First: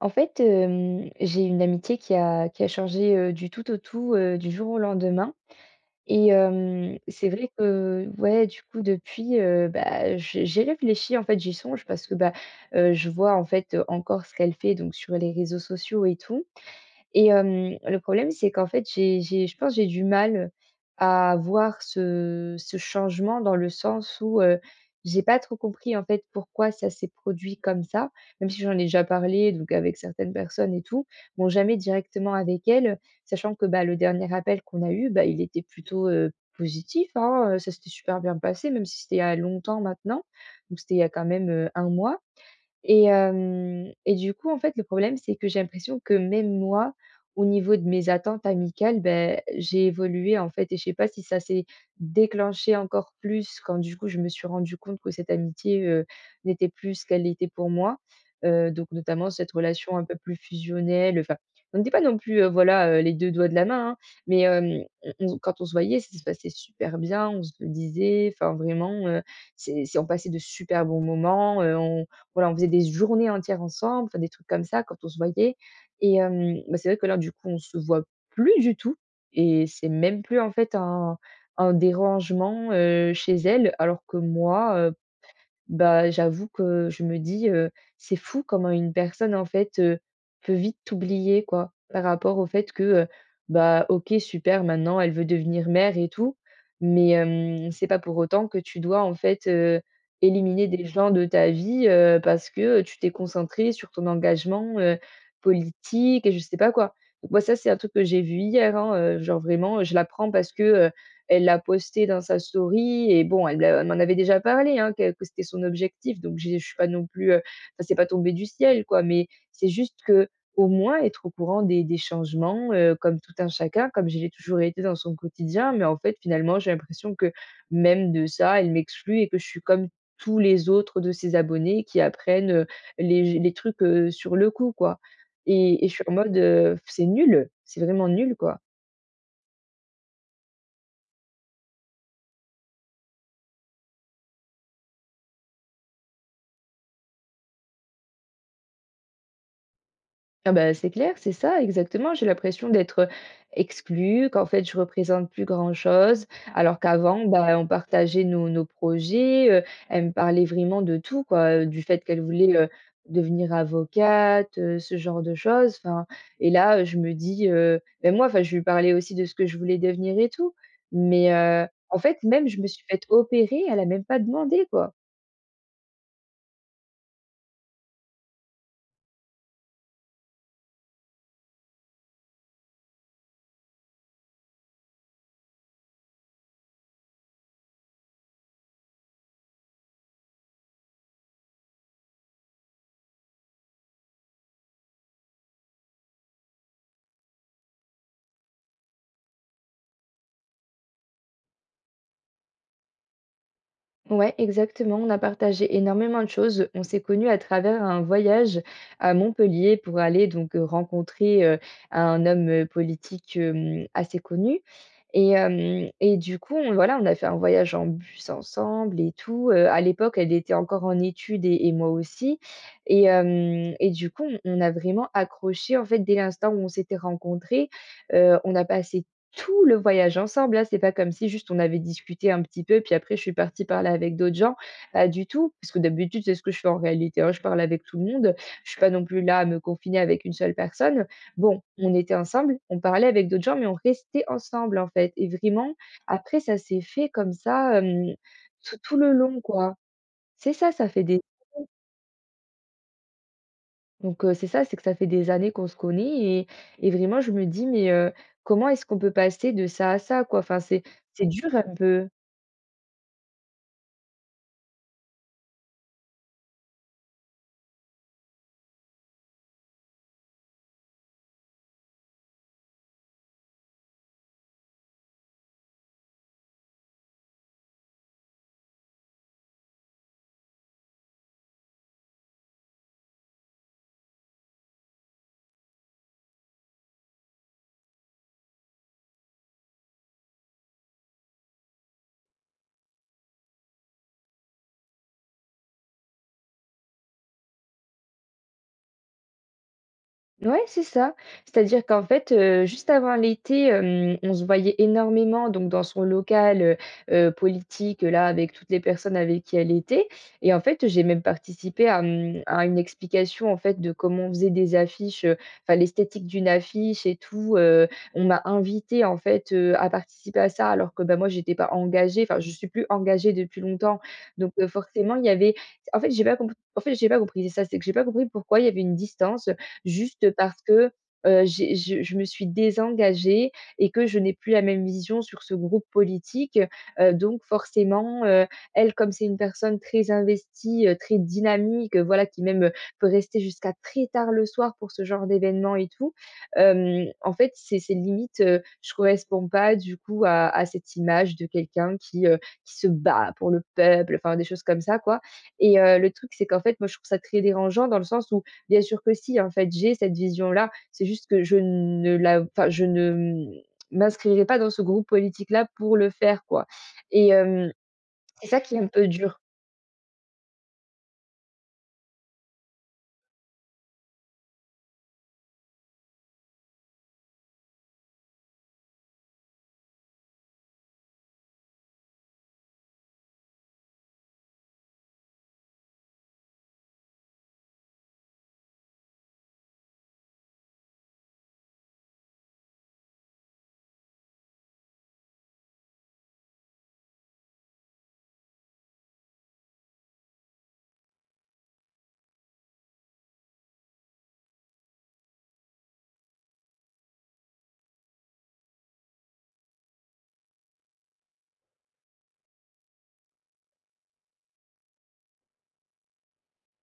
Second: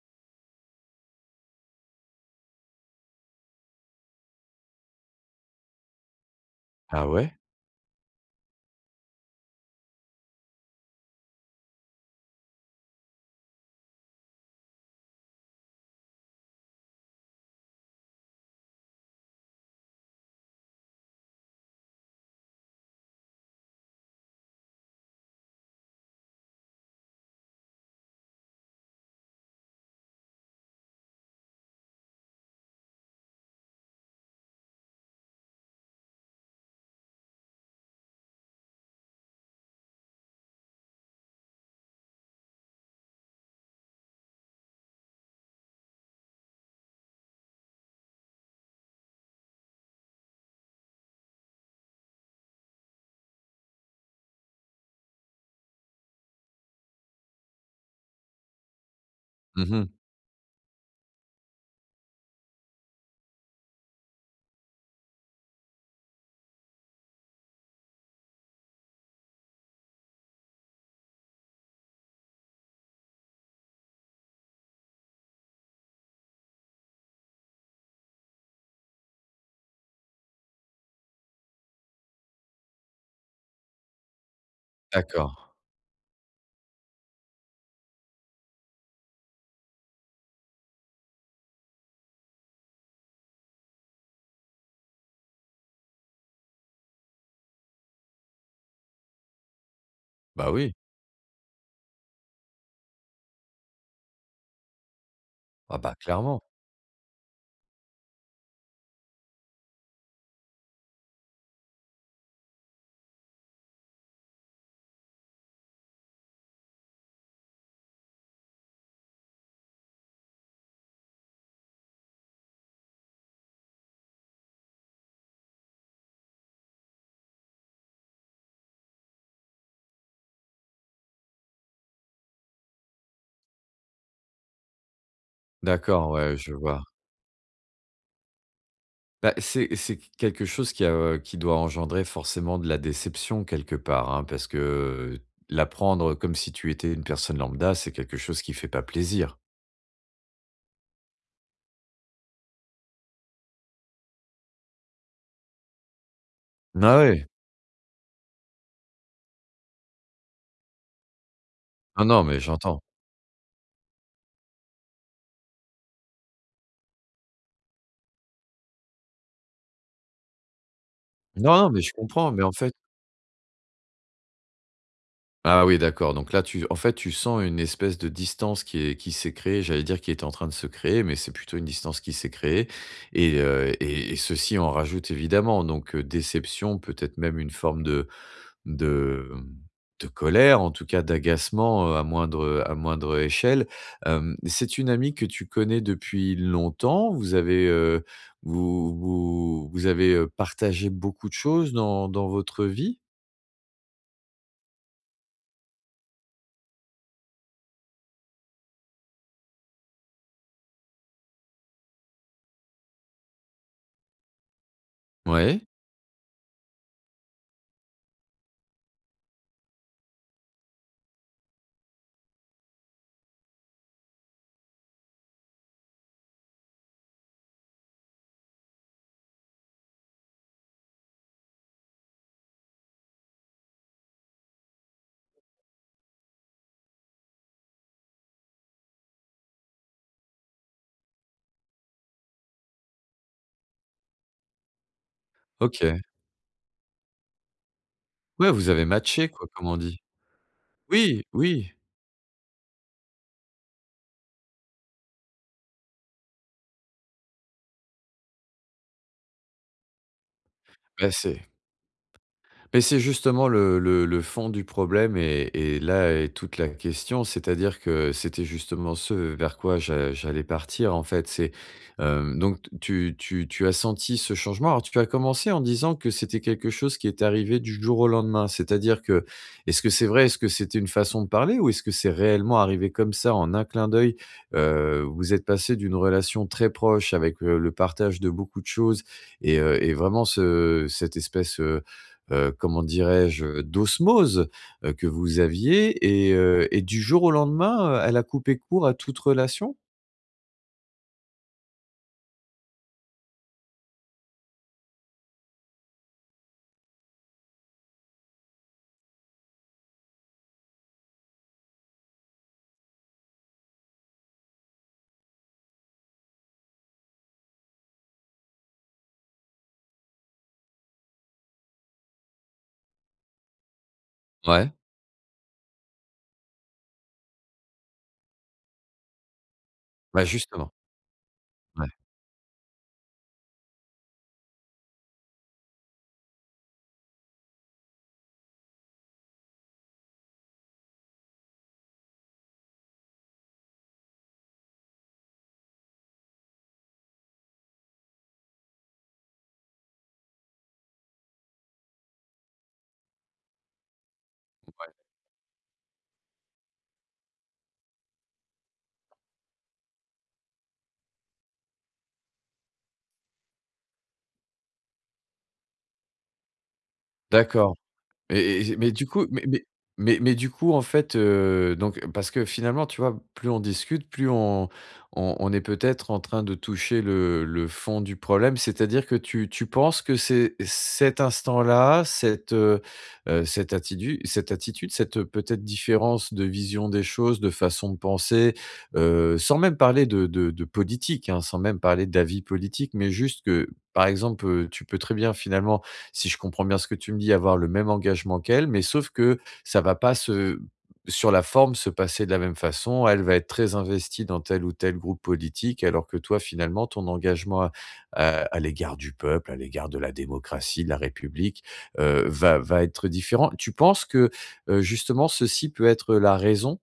En fait, j'ai une amitié qui a changé, du tout au tout, du jour au lendemain et Ah c'est ouais? vrai que, ouais, du coup, depuis, bah, j'ai réfléchi, en fait, j'y songe parce que, bah, je vois, en fait, encore ce qu'elle fait donc sur les réseaux sociaux et tout. Et le problème, c'est qu'en fait, j'ai je pense que j'ai du mal à voir ce changement, dans le sens où, j'ai pas trop compris, en fait, pourquoi ça s'est produit comme ça, même si j'en ai déjà parlé donc avec certaines personnes et tout. Bon, jamais directement avec elles, sachant que, bah, le dernier appel qu'on a eu, bah, il était plutôt, positif, hein, ça s'était super bien passé, même si c'était il y a longtemps maintenant, donc c'était il y a quand même, 1 mois. Et du coup, en fait, le problème, c'est que j'ai l'impression que même moi, au niveau de mes attentes amicales, ben j'ai évolué, en fait, et je sais pas si ça s'est déclenché encore plus quand, du coup, je me suis rendu compte que cette amitié, n'était plus ce qu'elle était pour moi. Donc notamment cette Mmh. relation un peu plus fusionnelle. Enfin, on n'était pas non plus, voilà, les 2 doigts de la main, hein, mais on, quand on se voyait, ça se passait super bien, on se le disait, enfin, vraiment, c'est on passait de super bons moments. On faisait des journées entières ensemble, enfin des trucs comme ça quand on se voyait. Et bah, c'est vrai que là, du coup, on se voit plus du tout et c'est même plus, en fait, un dérangement, chez elle, alors que moi, D'accord. bah, j'avoue que je me dis, «C'est fou comment une personne, en fait, peut vite t'oublier, quoi». Par rapport au fait que, bah, OK, super, maintenant elle veut devenir mère et tout, mais c'est pas pour autant que tu dois, en fait, Bah éliminer oui. des gens de ta vie, parce que tu t'es concentré sur ton engagement, Ah bah politique et je clairement. sais pas quoi. Donc moi, ça, c'est un truc que j'ai vu hier, hein, genre vraiment, je l'apprends, parce que, elle l'a posté dans sa story et bon, elle m'en avait déjà parlé, hein, que c'était son objectif, donc j'ai je suis pas non plus, enfin, c'est pas tombé du ciel, quoi, mais c'est juste que au moins être au courant des changements, comme tout un chacun, comme je l'ai toujours été dans son quotidien. Mais en fait, finalement, j'ai l'impression que même de ça, elle m'exclut et que je suis comme tous les autres de ses abonnés, qui apprennent, les trucs, sur le coup, quoi, et je suis D'accord, en mode, ouais, je vois. c'est nul, c'est vraiment nul, quoi. Bah, c'est quelque chose qui a, qui doit engendrer forcément de la déception quelque part, hein, parce que, l'apprendre comme si tu étais une personne lambda, c'est quelque chose qui fait pas plaisir. Ah bah, c'est clair, c'est ça, exactement. J'ai l'impression d'être, exclue, qu'en fait je représente plus grand-chose, alors Ah qu'avant, ouais. bah, on partageait nos projets, elle me parlait vraiment de tout, quoi, du fait Non, qu'elle non, mais voulait, j'entends. devenir avocate, ce genre de choses, enfin. Et là, je me dis, ben moi, enfin, je lui parlais aussi de ce que je voulais devenir et tout, mais Non, non, mais je en fait, comprends, mais même, en je me fait, suis fait opérer, elle a même pas demandé, quoi. ah oui, d'accord. Donc là, tu en fait, tu sens une espèce de distance qui est qui s'est créée, j'allais dire qui est en train de se créer, mais c'est plutôt une distance qui s'est créée et et ceci en rajoute évidemment. Donc déception, peut-être même une forme de, mmh, de colère, en tout cas d'agacement, à moindre échelle. C'est une amie que tu connais depuis longtemps? Vous avez, vous avez, partagé beaucoup de choses dans votre vie? Ouais, exactement. On a partagé énormément de choses. On s'est connus à travers un voyage à Montpellier, pour aller donc rencontrer un homme politique assez connu. Et, Ouais, euh, et du coup, on, voilà, on a fait un voyage en bus ensemble et tout. À l'époque, elle était encore en études, et moi aussi. Et du coup, on a vraiment accroché, en fait, dès l'instant où on s'était rencontrés. On a passé tout le voyage ensemble, là, c'est pas comme si juste on avait discuté un petit peu, puis après je suis partie parler avec d'autres gens. Pas du tout, parce que d'habitude, c'est ce que je fais en réalité, hein, je parle avec tout le monde. Je suis pas non plus là à me confiner avec une seule personne. Bon, on était ensemble, on parlait avec d'autres gens, mais on restait ensemble, en fait. Et vraiment, OK. après, ça s'est fait comme ça, Ouais, vous tout avez tout le matché long, quoi, comme quoi. on dit. C'est ça, ça fait des Oui, oui, Donc c'est ça, c'est que ça fait des années qu'on se connaît, et vraiment je me dis: «Mais, comment est-ce qu'on peut passer de ça à ça, quoi?» Enfin, c'est bah, c'est c'est dur un peu. mais c'est justement le fond du problème et là est toute la question, c'est-à-dire que c'était justement ce vers quoi j'allais partir, en fait. C'est, donc tu as senti ce changement. Alors tu as commencé en disant que c'était quelque chose qui est arrivé du jour au lendemain, c'est-à-dire que est-ce que c'est vrai? Est-ce que c'était une façon de parler ou est-ce que c'est réellement arrivé comme ça en un clin d'œil? Vous êtes passé d'une relation très proche avec, le partage de beaucoup de choses et et vraiment ce cette espèce, comment dirais-je? D'osmose, que vous aviez et et du jour au lendemain, elle a coupé court à toute relation? Ouais, c'est ça. C'est-à-dire qu'en fait, juste avant l'été, on se voyait énormément donc dans son local, politique, là, avec toutes les personnes avec qui elle était, et en fait, j'ai même participé à, une explication, en fait, de comment on faisait des affiches, enfin l'esthétique d'une affiche et tout, On m'a invité, en fait, à participer à ça, alors que, bah, moi, j'étais pas engagée, enfin, je suis plus engagée depuis longtemps, donc Ouais. forcément, il y avait, en fait, j'ai pas comp en fait, j'ai pas compris, c'est ça, c'est que j'ai pas compris pourquoi il y avait une distance, Bah, juste parce justement, que, j'ai ouais. Je me suis désengagée et que je n'ai plus la même vision sur ce groupe politique. Donc forcément, elle, comme c'est une personne très investie, très dynamique, voilà, qui même, peut rester jusqu'à très tard le soir pour ce genre d'événement et tout. En fait, c'est limite, je correspond pas, du coup, à cette image de quelqu'un qui, qui se bat pour le peuple, enfin des choses comme ça, quoi, et le truc, c'est qu'en fait, moi, je trouve ça très dérangeant, dans le sens où. Bien sûr que si, en fait, j'ai cette vision-là. C'est juste que je ne la enfin, je ne, m'inscrirai pas dans ce groupe politique-là pour le faire, quoi, et D'accord. c'est ça qui Et est un mais du peu coup dur. mais du coup, en fait, donc parce que finalement, tu vois, plus on discute, plus on on est peut-être en train de toucher le fond du problème. C'est-à-dire que tu penses que c'est cet instant-là, cette, cette attitude, cette attitude, cette, peut-être différence de vision des choses, de façon de penser, sans même parler de politique, hein, sans même parler d'avis politique, mais juste que, par exemple, tu peux très bien finalement si je comprends bien ce que tu me dis, avoir le même engagement qu'elle, mais sauf que ça va pas se sur la forme, se passer de la même façon. Elle va être très investie dans tel ou tel groupe politique, alors que toi, finalement, ton engagement à, à l'égard du peuple, à l'égard de la démocratie, de la République, va, va être différent. Tu penses que, justement, ceci peut être la raison?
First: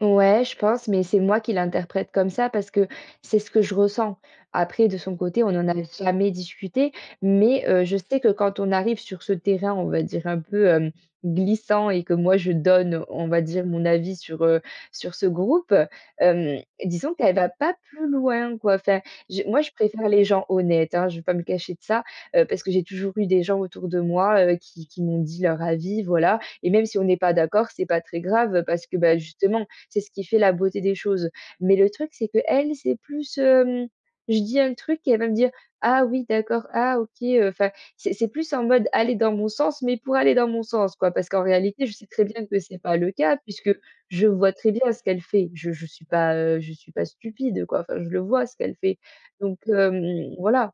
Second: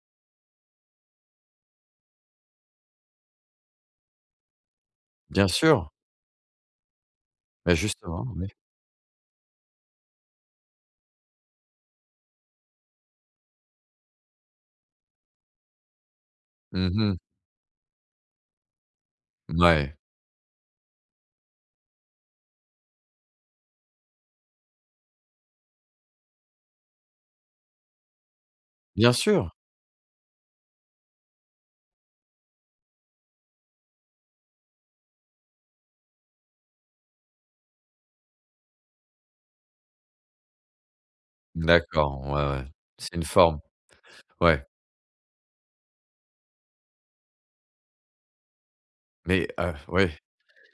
Ouais, je pense, mais c'est moi qui l'interprète comme ça parce que c'est ce que je ressens. Après, de son côté, Bien on n'en a sûr. jamais discuté, mais Ben je sais justement, que oui. quand on arrive sur ce terrain, on va dire un peu, glissant, et que moi je donne, on va dire, mon avis sur, sur ce groupe, hem, disons Mhm. qu'elle va pas plus loin, quoi. Enfin, je moi je Ouais. préfère les gens honnêtes, hein, je vais pas me cacher de ça, parce que j'ai toujours eu des gens autour de moi, qui m'ont dit leur avis, voilà, et même si on n'est pas d'accord, c'est pas très grave, parce que, Bien bah, sûr. justement, c'est ce qui fait la beauté des choses. Mais le truc, c'est que elle, c'est plus, je dis un truc et elle va me dire: «Ah oui, d'accord, ah OK», enfin, c'est plus en mode aller dans mon sens, mais pour aller dans mon sens, quoi. Parce qu'en réalité, je sais très D'accord. Ouais, bien que ouais. c'est pas le C'est une cas, forme. puisque je vois Ouais. très bien ce qu'elle fait. Je suis pas, je suis pas stupide, quoi. Enfin, je le vois ce qu'elle fait. Mais, Donc, ouais. Voilà.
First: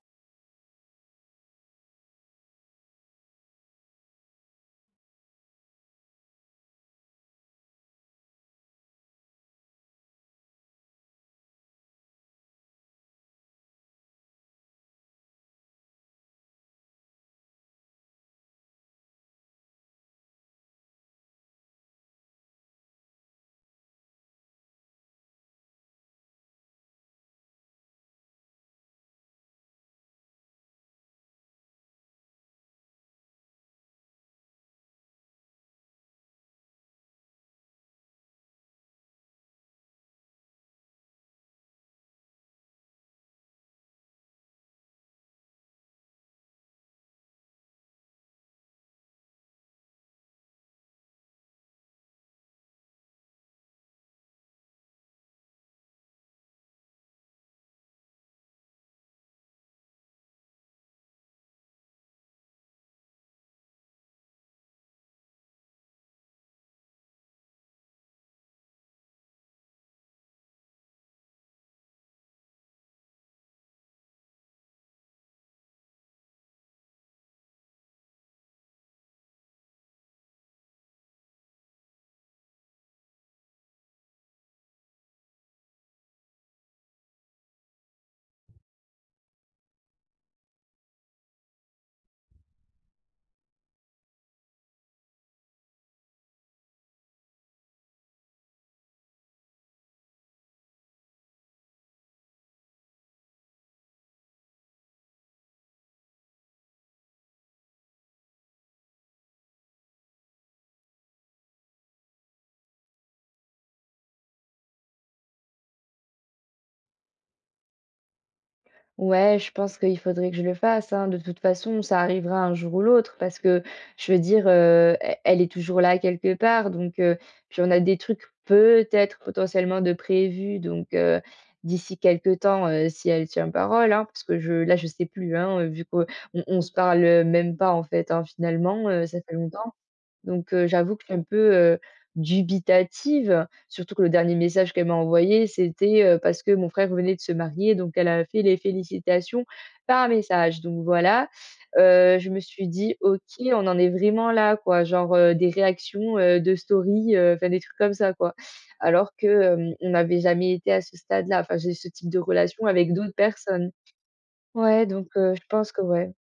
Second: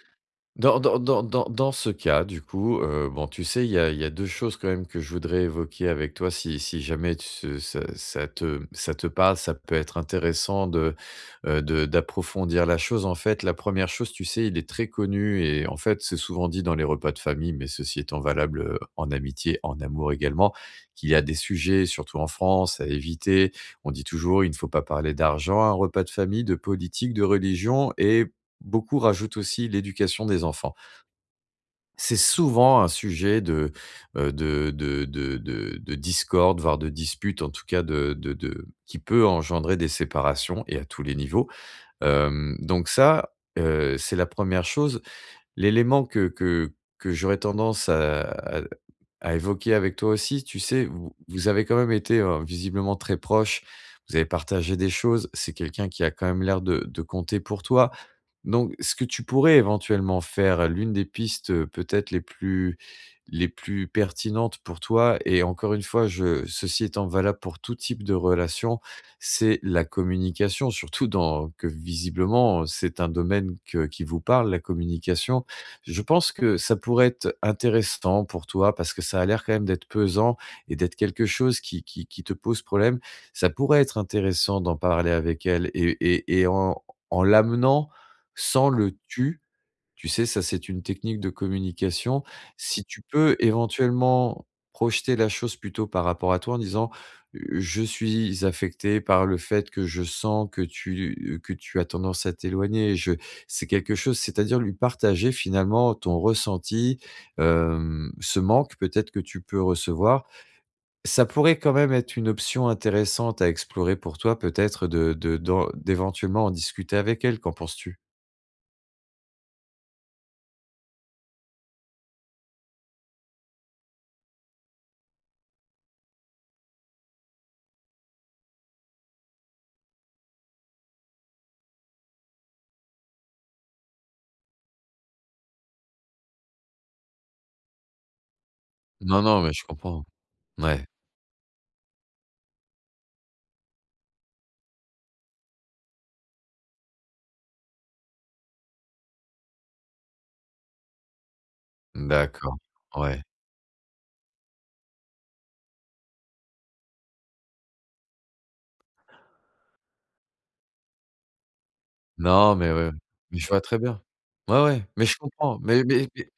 Dans ce cas, du coup, bon, tu sais, il y a 2 choses quand même que je voudrais évoquer avec toi si jamais ce ça te parle, ça peut être intéressant de d'approfondir la chose. En fait, la première chose, tu sais, il est très connu et en fait, c'est souvent dit dans les repas de famille, mais ceci étant valable, en amitié, en amour également, qu'il y a des sujets, surtout en France, à éviter. On dit toujours: «Il ne faut pas parler d'argent à un repas de famille, de politique, de religion» et beaucoup rajoutent aussi l'éducation des enfants. C'est souvent un sujet de de discorde, voire de dispute, en tout cas de qui peut engendrer des séparations et à tous les niveaux. Donc ça, c'est la première chose. L'élément que j'aurais tendance à évoquer avec toi aussi, tu sais, vous avez quand même été, visiblement très proches, vous avez partagé des choses, c'est quelqu'un qui a quand même l'air de compter pour toi. Donc, ce que tu pourrais éventuellement faire, l'une des pistes, peut-être les plus pertinentes pour toi et encore une fois, je ceci étant valable pour tout type de relation, c'est la communication, surtout dans que visiblement, c'est un domaine que qui vous parle, la communication. Je pense que ça pourrait être intéressant pour toi parce que ça a l'air quand même d'être pesant et d'être quelque chose qui te pose problème. Ça pourrait être intéressant d'en parler avec elle et en en l'amenant sans le «tu». Tu sais, ça, c'est une technique de communication. Si tu peux éventuellement projeter la chose plutôt par rapport à toi en disant, je suis affecté par le fait que je sens que tu as tendance à t'éloigner. Je c'est quelque chose c'est-à-dire lui partager finalement ton ressenti, ce manque peut-être que tu peux recevoir. Ça pourrait quand même être une option intéressante à explorer pour toi peut-être de d'éventuellement en discuter avec elle, qu'en penses-tu? Ouais, je pense qu'il faudrait que je le fasse, hein. De toute façon, ça arrivera un jour ou l'autre, parce que je veux dire, e elle est toujours là quelque part, donc puis on a des trucs peut-être potentiellement de prévus, donc d'ici quelque temps, si elle tient parole, hein, parce que je là, je sais plus, hein, vu qu'on on se parle, même pas, en fait, hein, finalement, ça Non, fait non, mais je longtemps. comprends. Donc Ouais. j'avoue que je suis un peu, dubitative, surtout que le dernier message qu'elle m'a envoyé, c'était, parce que mon frère venait de se marier, donc elle a fait les félicitations par message. Donc voilà, je me D'accord, suis dit: «OK, ouais. on en est vraiment là, quoi», genre, des réactions, de story, enfin des trucs comme ça, quoi. Alors que, on n'avait jamais été à ce stade-là. Enfin, j'ai ce type de Non, relation mais ouais, avec d'autres mais je vois personnes. très bien. Ouais, Ouais, ouais, mais donc je je comprends, pense que mais ouais.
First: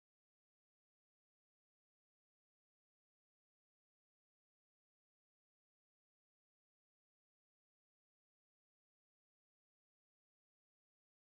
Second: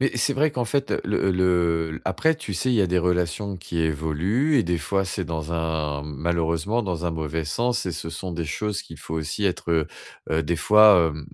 mais c'est vrai qu'en fait, le après, tu sais, il y a des relations qui évoluent et des fois, c'est dans un malheureusement, dans un mauvais sens et ce sont des choses qu'il faut aussi être, des fois,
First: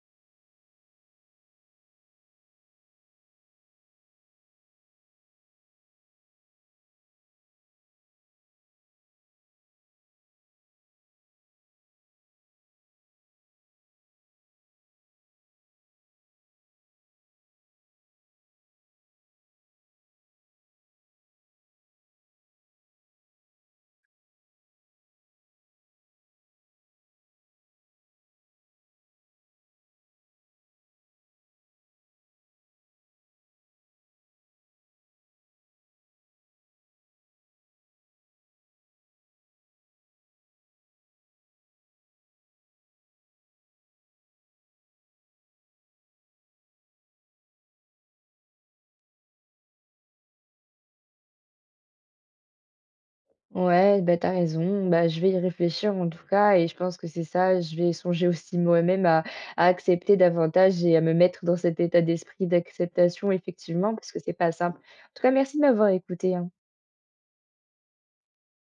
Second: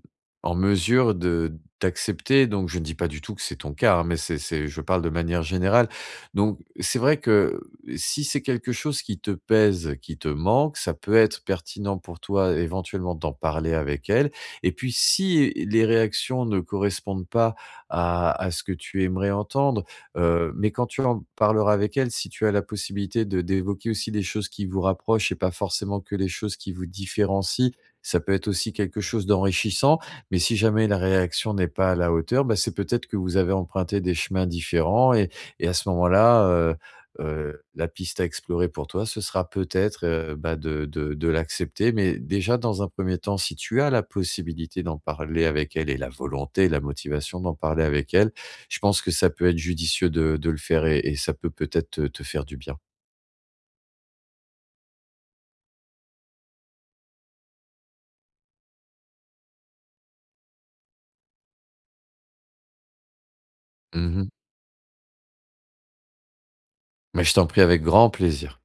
en mesure de d'accepter. Donc je ne dis pas du tout que c'est ton cas, hein, mais c'est je parle de manière générale. Donc c'est vrai que si c'est quelque chose qui te pèse, qui te manque, ça peut être pertinent pour toi éventuellement d'en parler avec elle et puis si les réactions ne correspondent pas à ce que tu aimerais entendre. Mais quand tu en parleras avec elle, si tu as la possibilité de d'évoquer aussi des choses qui vous rapprochent et pas forcément que les choses qui vous différencient, ça peut être aussi quelque chose d'enrichissant. Mais si jamais la réaction n'est pas à la hauteur, bah, c'est peut-être que vous avez emprunté des chemins différents et à ce moment-là, la piste à explorer pour toi, ce sera peut-être, bah, de l'accepter. Mais déjà, dans un premier temps, si tu as la possibilité d'en parler avec elle et la volonté, la motivation d'en parler avec elle, je pense que ça peut être judicieux de le faire et ça peut peut-être te faire du bien. Ouais, bah, t'as raison. Bah, je vais y réfléchir en tout cas, et je pense que c'est ça. Je vais songer aussi moi-même à, accepter davantage et à me mettre dans cet état d'esprit d'acceptation, effectivement, parce que Mmh. c'est pas simple. En tout cas, merci de m'avoir écouté, hein. Mais je t'en prie avec grand plaisir.